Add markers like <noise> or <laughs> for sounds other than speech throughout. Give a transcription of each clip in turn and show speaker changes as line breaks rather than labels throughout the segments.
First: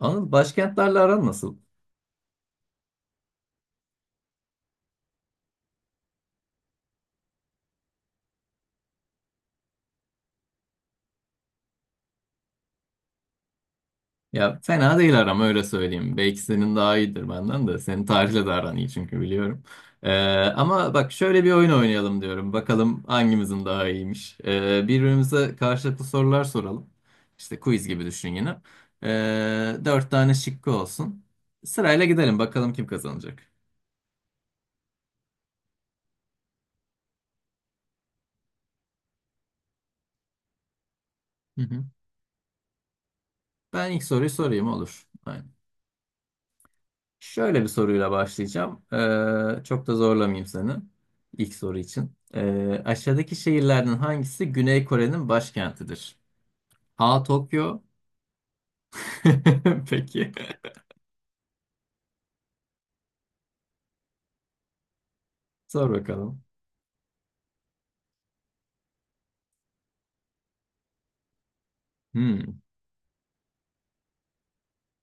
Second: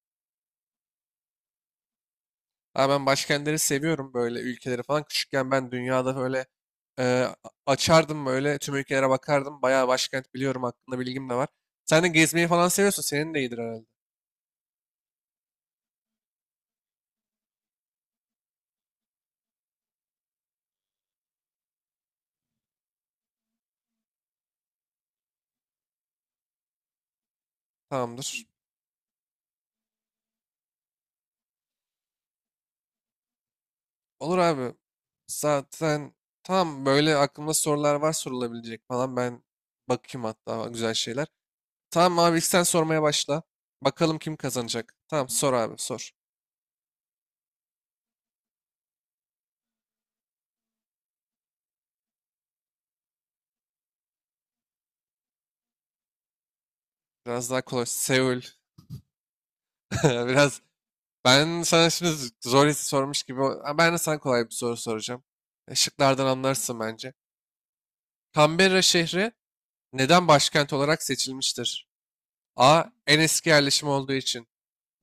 Anıl, başkentlerle aran nasıl?
Abi ben başkentleri seviyorum böyle ülkeleri falan. Küçükken ben dünyada böyle e, açardım böyle tüm ülkelere bakardım. Bayağı başkent biliyorum, hakkında bilgim de var. Sen de gezmeyi falan seviyorsun. Senin de iyidir herhalde.
Ya fena değil aram, öyle söyleyeyim. Belki senin daha iyidir benden de. Senin tarihle de aran iyi, çünkü biliyorum. Ee, Ama bak, şöyle bir oyun oynayalım diyorum. Bakalım hangimizin daha iyiymiş. Birbirimize karşılıklı sorular soralım. İşte quiz gibi düşün
Tamamdır.
yine. Dört tane şıkkı olsun. Sırayla gidelim, bakalım kim kazanacak.
Olur abi. Zaten tam böyle aklımda sorular var sorulabilecek falan. Ben bakayım hatta güzel şeyler.
Hı hı.
Tamam abi, ilk sen sormaya başla.
Ben ilk
Bakalım
soruyu
kim
sorayım,
kazanacak.
olur.
Tamam
Aynen.
sor abi sor.
Şöyle bir soruyla başlayacağım. Çok da zorlamayayım seni ilk soru için. Aşağıdaki şehirlerden hangisi Güney Kore'nin başkentidir? A.
Biraz daha
Tokyo.
kolay. Seul.
<laughs>
<laughs>
Peki.
Biraz ben sana şimdi zor his sormuş gibi. Ha, ben de sana kolay bir soru soracağım.
Sor
Şıklardan
bakalım.
anlarsın bence. Canberra şehri neden başkent olarak seçilmiştir?
Hmm.
A. En eski yerleşim olduğu için.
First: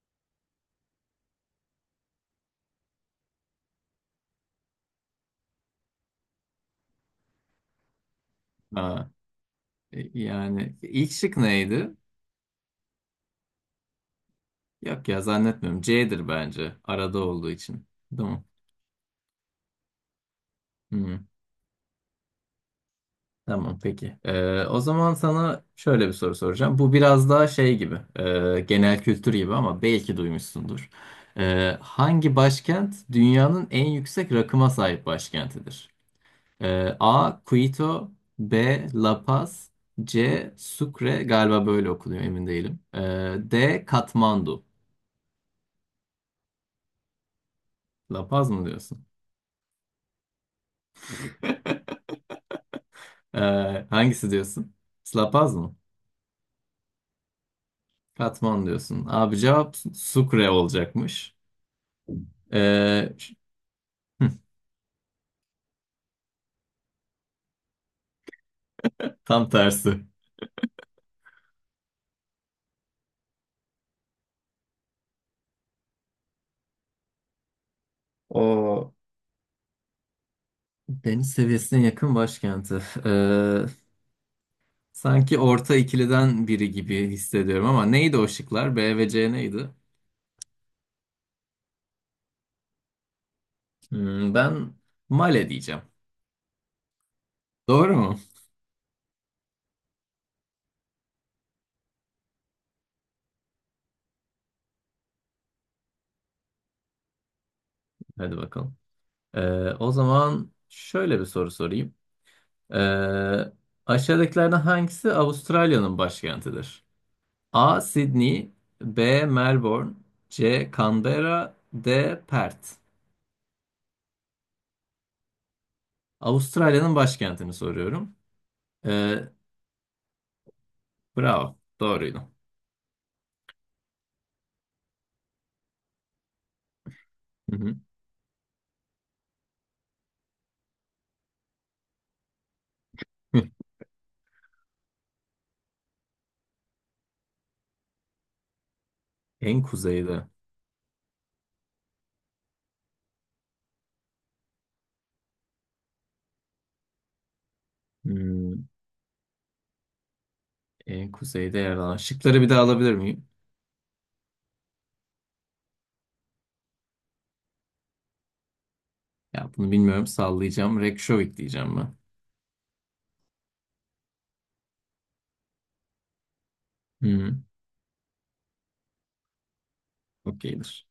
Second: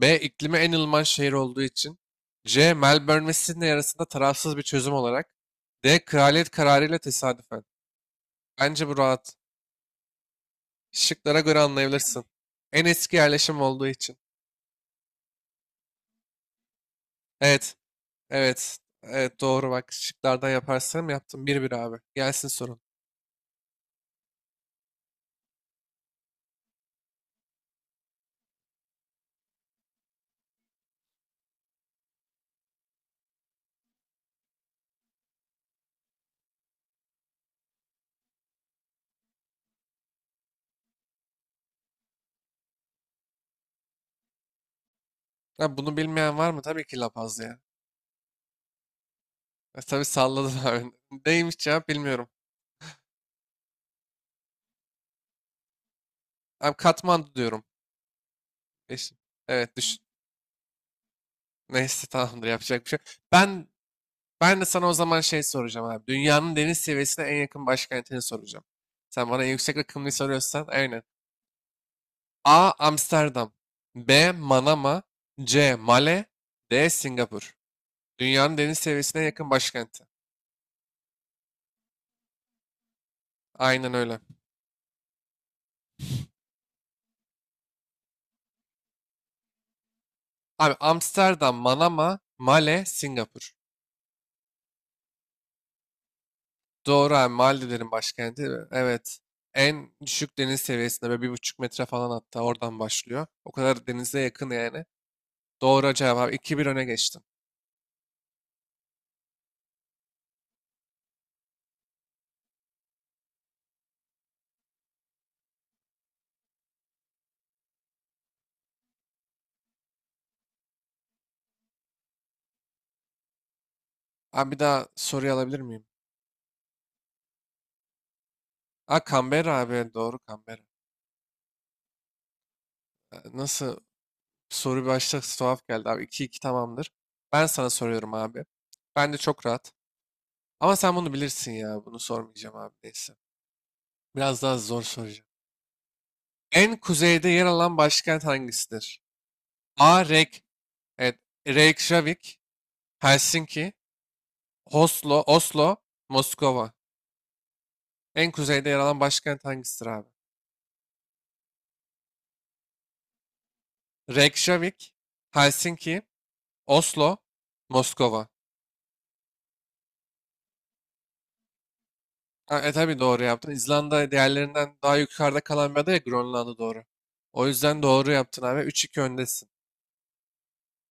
B. İklimi en ılıman şehir olduğu için. C. Melbourne ve Sydney arasında tarafsız bir çözüm olarak. D. Kraliyet kararıyla tesadüfen. Bence bu
A.
rahat.
E, yani ilk şık
Şıklara göre
neydi?
anlayabilirsin. En eski yerleşim olduğu için.
Yok ya, zannetmiyorum. C'dir bence. Arada olduğu
Evet.
için. Değil mi?
Evet. Evet doğru bak. Şıklardan yaparsam
Hmm.
yaptım. 1-1 abi. Gelsin sorun.
Tamam, peki. O zaman sana şöyle bir soru soracağım. Bu biraz daha şey gibi, genel kültür gibi, ama belki duymuşsundur. Hangi başkent dünyanın en yüksek rakıma sahip başkentidir? A. Quito. B. La Paz. C. Sucre, galiba böyle okunuyor, emin değilim. D. Katmandu.
Ha, bunu bilmeyen var mı? Tabii ki La Paz ya.
La Paz mı diyorsun?
Tabii salladı daha <laughs> Neymiş cevap bilmiyorum.
Ee, Hangisi diyorsun? La Paz mı?
Abi Katmandu diyorum.
Katmandu diyorsun.
Eş-
Abi, cevap
Evet düş.
Sucre olacakmış.
<laughs> Neyse tamamdır, yapacak bir şey yok.
Ee,
Ben ben de sana o zaman şey soracağım abi. Dünyanın deniz seviyesine en yakın başkentini soracağım. Sen bana
Tam
en yüksek
tersi.
rakımını soruyorsan, aynen. A. Amsterdam. B. Manama. C. Male. D. Singapur. Dünyanın deniz
O
seviyesine en yakın başkenti.
deniz seviyesine yakın başkenti.
Aynen öyle.
Sanki orta ikiliden biri gibi hissediyorum, ama neydi o şıklar? B ve C neydi?
Abi Amsterdam, Manama, Male, Singapur.
Hmm, ben Male diyeceğim.
Doğru abi, Maldivlerin
Doğru mu?
başkenti. Ve evet. En düşük deniz seviyesinde böyle 1,5 metre falan, hatta oradan başlıyor. O kadar denize yakın yani. Doğru cevap abi. 2-1 öne geçtin.
Hadi bakalım. Ee, O zaman şöyle bir soru sorayım. Ee, Aşağıdakilerden hangisi Avustralya'nın başkentidir? A. Sydney. B. Melbourne. C. Canberra. D. Perth.
Abi bir daha soruyu alabilir miyim?
Avustralya'nın başkentini soruyorum.
Ha,
Ee,
Canberra abi. Doğru, Canberra.
Bravo. Doğruydu.
Nasıl, soru başta tuhaf geldi abi. 2-2, tamamdır. Ben
Hı
sana
hı.
soruyorum abi. Ben de çok rahat. Ama sen bunu bilirsin ya. Bunu sormayacağım abi, neyse.
Hı.
Biraz daha zor soracağım. En kuzeyde yer alan başkent hangisidir?
En
A.
kuzeyde.
Reyk. Evet. Reykjavik. Helsinki, Oslo, Oslo, Moskova. En
Hmm,
kuzeyde yer alan başkent hangisidir abi?
en kuzeyde yer alan. Şıkları bir daha alabilir miyim?
Reykjavik, Helsinki, Oslo, Moskova.
Ya bunu bilmiyorum. Sallayacağım. Reykjavik diyeceğim ben.
Ha, e tabii doğru yaptın. İzlanda diğerlerinden daha yukarıda kalan bir ada ya, Grönland'a doğru.
Hı hı.
O yüzden doğru yaptın abi. 3-2 öndesin.
Okeydir.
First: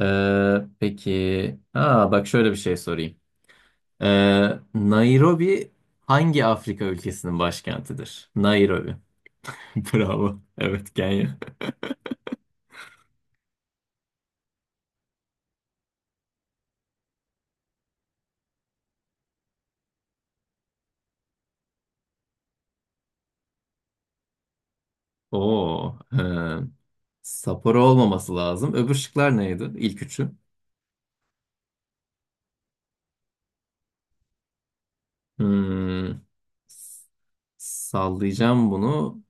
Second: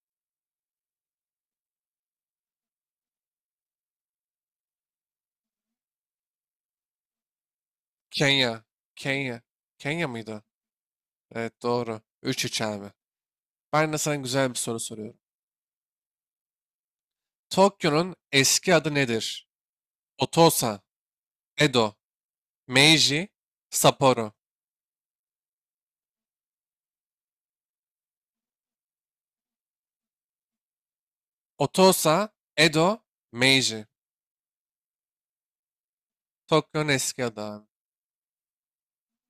Peki. Aa, bak şöyle bir şey sorayım. Ee, Nairobi hangi Afrika ülkesinin başkentidir?
Kenya.
Nairobi.
Kenya.
<laughs>
Kenya
Bravo.
mıydı?
Evet, Kenya.
Evet,
<laughs>
doğru. 3-3 abi. Ben de sana güzel bir soru soruyorum. Tokyo'nun eski adı nedir? Otosa, Edo, Meiji, Sapporo.
Oo. Sapporo olmaması lazım. Öbür şıklar neydi? İlk üçü.
Otosa, Edo, Meiji.
Hmm,
Tokyo'nun eski adı abi.
sallayacağım bunu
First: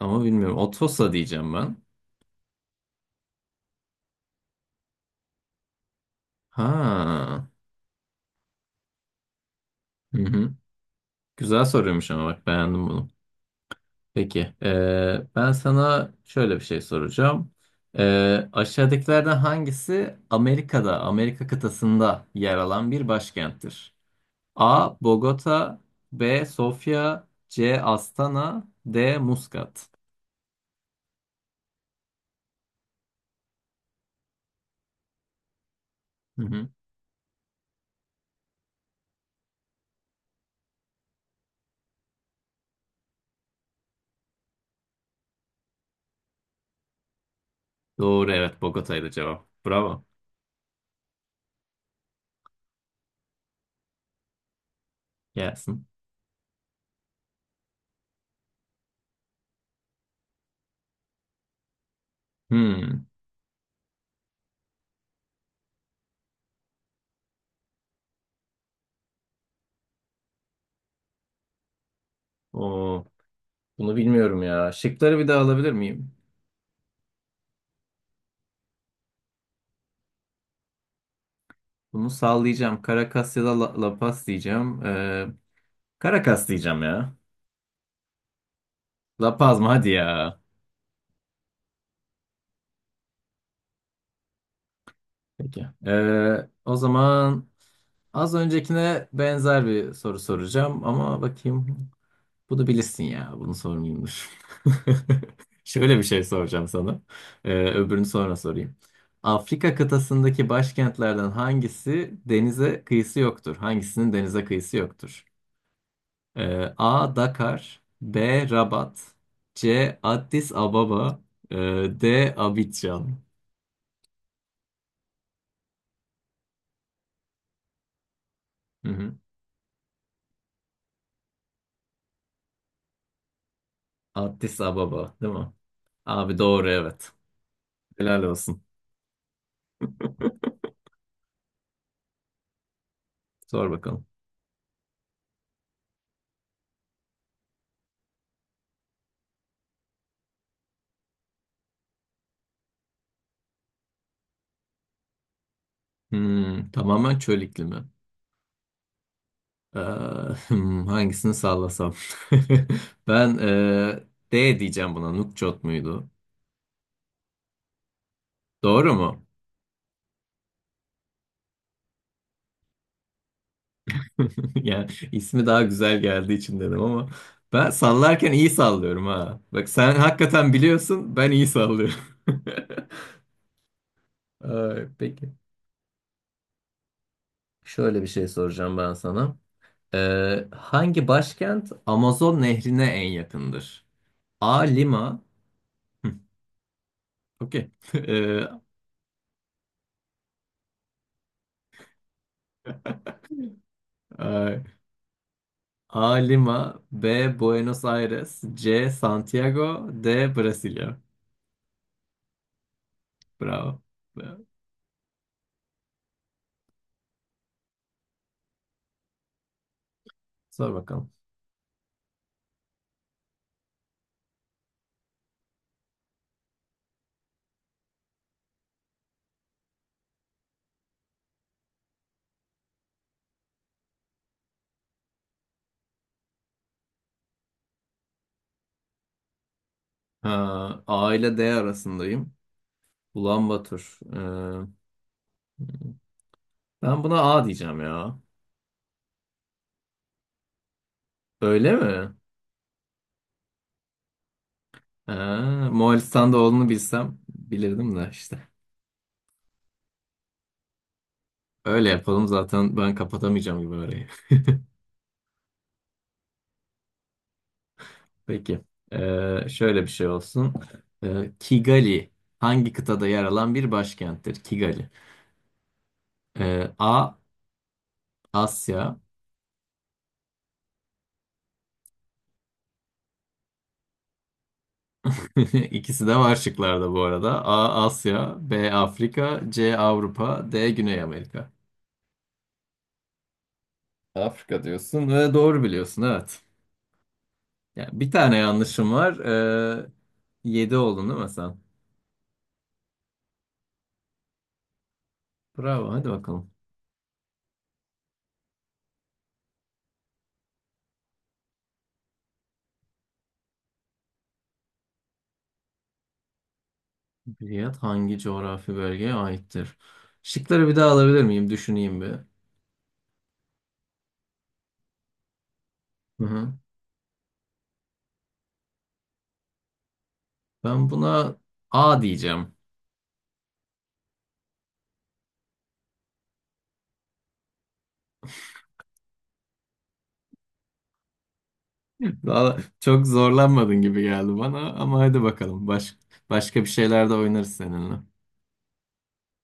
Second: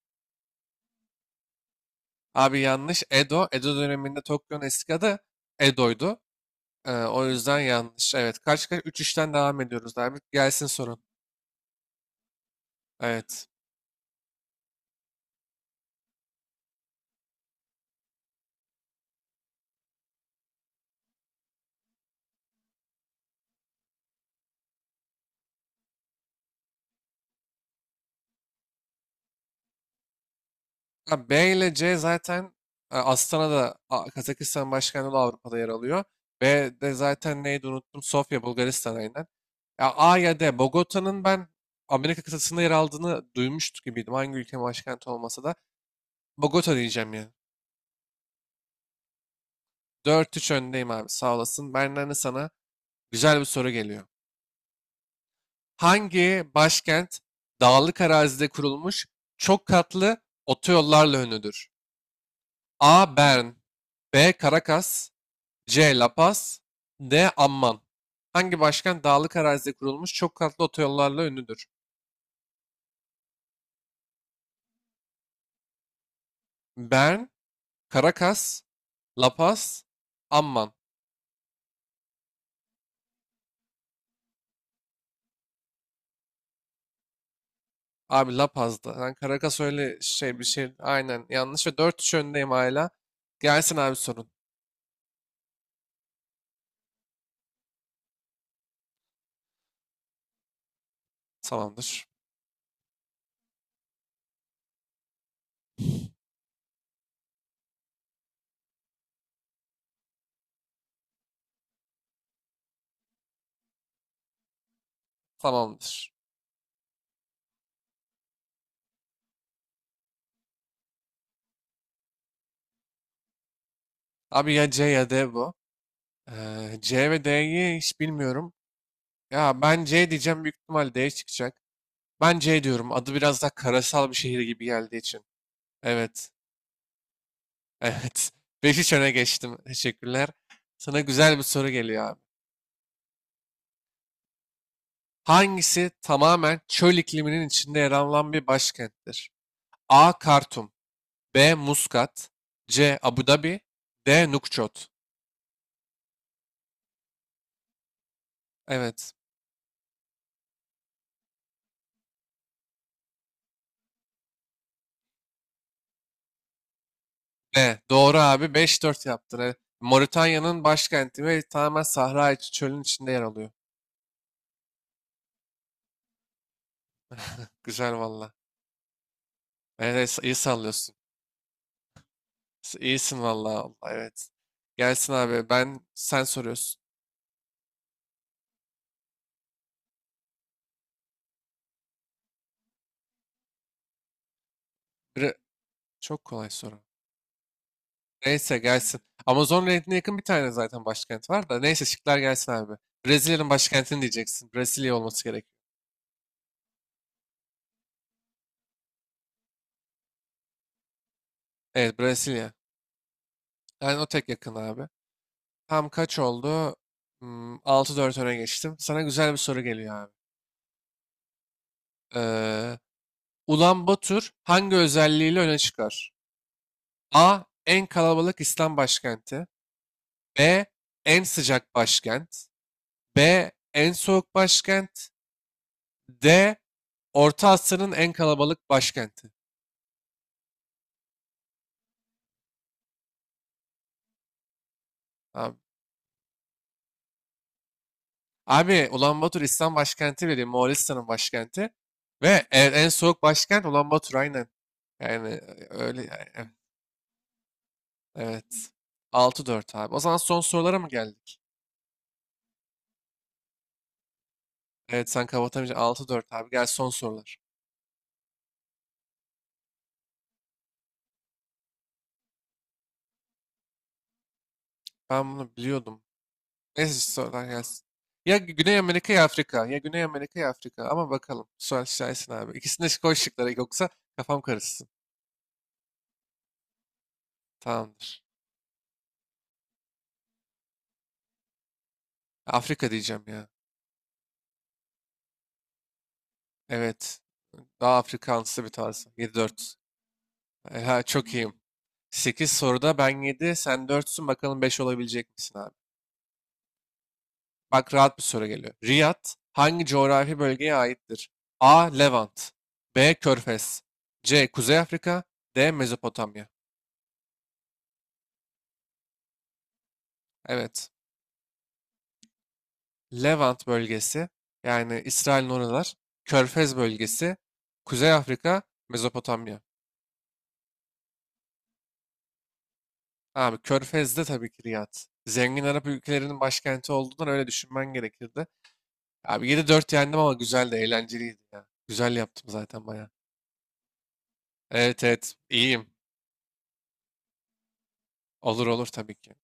ama bilmiyorum. Otosa diyeceğim ben.
Abi, yanlış. Edo. Edo döneminde Tokyo'nun eski adı Edo'ydu. O
Ha.
yüzden yanlış. Evet. Kaç kaç? 3'ten devam ediyoruz abi.
Hı hı.
Gelsin sorun.
Güzel soruyormuş, ama bak beğendim bunu.
Evet.
Peki. Ben sana şöyle bir şey soracağım. Aşağıdakilerden hangisi Amerika'da, Amerika kıtasında yer alan bir başkenttir? A. Bogota. B. Sofya. C. Astana. D. Muscat.
Ha, B ile C zaten, Astana'da, Kazakistan başkenti olan, Avrupa'da yer alıyor.
Hı
B
hı.
de zaten neydi, unuttum. Sofya, Bulgaristan'a inen. Ya A ya D. Bogota'nın ben Amerika kıtasında yer aldığını duymuştuk gibiydim. Hangi ülkenin başkenti olmasa da. Bogota diyeceğim ya.
Doğru, evet, Bogota'ydı cevap. Bravo.
Dört üç öndeyim abi, sağ olasın. Benden de sana güzel bir soru geliyor.
Gelsin.
Hangi başkent dağlık arazide kurulmuş çok katlı otoyollarla ünlüdür?
Hmm.
A. Bern. B. Caracas. C. La Paz. D. Amman. Hangi başkent dağlık arazide kurulmuş çok katlı otoyollarla ünlüdür?
Oo, bunu bilmiyorum ya. Şıkları bir daha alabilir miyim?
Bern, Caracas, La Paz, Amman.
Bunu sallayacağım. Caracas ya da La Paz diyeceğim. Caracas diyeceğim ya.
Abi La Paz'da. Ben
La Paz
Caracas
mı? Hadi
öyle
ya.
şey, bir şey. Aynen yanlış ve dört üç öndeyim hala. Gelsin abi sorun.
Peki. O zaman az öncekine benzer bir soru soracağım, ama bakayım.
Tamamdır.
Bunu bilirsin ya. Bunu sormayayım, dur. <laughs> Şöyle bir şey soracağım sana. Öbürünü sonra sorayım. Afrika kıtasındaki başkentlerden hangisi denize kıyısı yoktur? Hangisinin denize kıyısı yoktur?
Tamamdır.
A. Dakar. B. Rabat. C. Addis Ababa. ee, D. Abidjan.
Abi ya C ya D bu. C ve D'yi hiç bilmiyorum.
Hı hı.
Ya ben C diyeceğim, büyük ihtimal D çıkacak. Ben C diyorum. Adı biraz daha karasal bir şehir
Addis
gibi geldiği
Ababa
için.
değil mi?
Evet.
Abi, doğru, evet. Helal
Evet. <laughs>
olsun.
5-3 öne geçtim. Teşekkürler. Sana güzel bir soru geliyor abi.
Sor bakalım.
Hangisi tamamen çöl ikliminin içinde yer alan bir başkenttir? A. Kartum. B. Muskat. C. Abu Dhabi. D. Nukçot.
Hmm, tamamen çöl iklimi.
Evet.
Ee, <laughs> hmm, hangisini sallasam? <laughs> Ben D diyeceğim buna. Nukçot muydu?
Ve doğru abi, beş
Doğru
dört
mu?
yaptın. Evet. Moritanya'nın başkenti ve tamamen sahra içi çölün içinde yer alıyor.
<laughs> Yani ismi daha güzel geldiği için dedim, ama ben
Güzel
sallarken
valla.
iyi sallıyorum ha. Bak,
Evet,
sen
evet, iyi
hakikaten
sallıyorsun.
biliyorsun, ben iyi sallıyorum. <laughs>
İyisin valla. Valla, evet.
Ay,
Gelsin
peki.
abi. Ben sen soruyorsun.
Şöyle bir şey soracağım ben sana. Hangi başkent Amazon nehrine en yakındır? A. Lima.
Biri çok kolay soru.
Okey. <laughs>
Neyse gelsin. Amazon Nehri'ne yakın bir tane zaten başkent var da. Neyse şıklar gelsin abi. Brezilya'nın başkentini diyeceksin.
Ay,
Brezilya olması gerekiyor.
A. Lima. B. Buenos Aires. C. Santiago. D. Brasilia.
Evet, Brezilya.
Bravo.
Yani o tek
Bravo.
yakın abi. Tam kaç oldu? Hmm, 6-4 öne geçtim. Sana güzel bir soru geliyor abi.
Sor bakalım.
Ee, Ulanbatur hangi özelliğiyle öne çıkar? A. En kalabalık İslam başkenti. B. En sıcak başkent. B. En soğuk başkent. D. Orta Asya'nın en kalabalık başkenti.
Ha, A ile D arasındayım. Ulanbatur.
Abi,
Ben buna A diyeceğim ya.
abi, Ulanbator İslam başkenti bile değil, Moğolistan'ın başkenti.
Öyle mi?
Ve en soğuk başkent Ulanbator, aynen. Yani
Ha,
öyle
Moğolistan'da
yani,
olduğunu bilsem bilirdim de, işte.
evet. 6-4 abi. O zaman son sorulara mı geldik?
Öyle yapalım, zaten ben kapatamayacağım gibi orayı.
Evet, sen kapatamayacaksın. 6-4 abi. Gel son sorular.
<laughs> Peki. Şöyle bir şey olsun. Kigali hangi kıtada yer alan bir başkenttir? Kigali.
Ben bunu biliyordum. Neyse
A.
sorular gelsin. Ya Güney
Asya.
Amerika ya Afrika. Ya Güney Amerika ya Afrika. Ama bakalım. Sual şahisin abi. İkisini de koy şıklara. Yoksa kafam karışsın.
<laughs> İkisi de var şıklarda bu arada. A.
Tamamdır.
Asya, B. Afrika, C. Avrupa, D. Güney Amerika.
Afrika diyeceğim ya.
Afrika diyorsun ve doğru biliyorsun, evet.
Evet. Daha
Yani bir tane
Afrikansı bir
yanlışım
tarz.
var.
7-4.
7
Ha,
oldun değil mi
çok iyiyim.
sen?
Sekiz soruda ben 7 sen 4'sün. Bakalım 5 olabilecek misin abi?
Bravo, hadi bakalım.
Bak, rahat bir soru geliyor. Riyad hangi coğrafi bölgeye aittir? A. Levant. B. Körfez. C. Kuzey Afrika. D. Mezopotamya.
Riyad hangi coğrafi bölgeye aittir? Şıkları bir daha
Evet.
alabilir miyim? Düşüneyim bir.
Levant bölgesi, yani İsrail'in oralar,
Hı hı.
Körfez bölgesi, Kuzey Afrika, Mezopotamya.
Ben buna A diyeceğim.
Abi Körfez'de tabii ki Riyad. Zengin Arap ülkelerinin başkenti olduğundan öyle düşünmen gerekirdi. Abi, yedi dört yendim, ama güzel de eğlenceliydi ya. Güzel
<laughs>
yaptım
Daha
zaten
çok
bayağı.
zorlanmadın gibi geldi bana, ama
Evet
hadi
evet
bakalım.
iyiyim.
Baş, başka bir şeyler de oynarız seninle.
Olur olur tabii ki.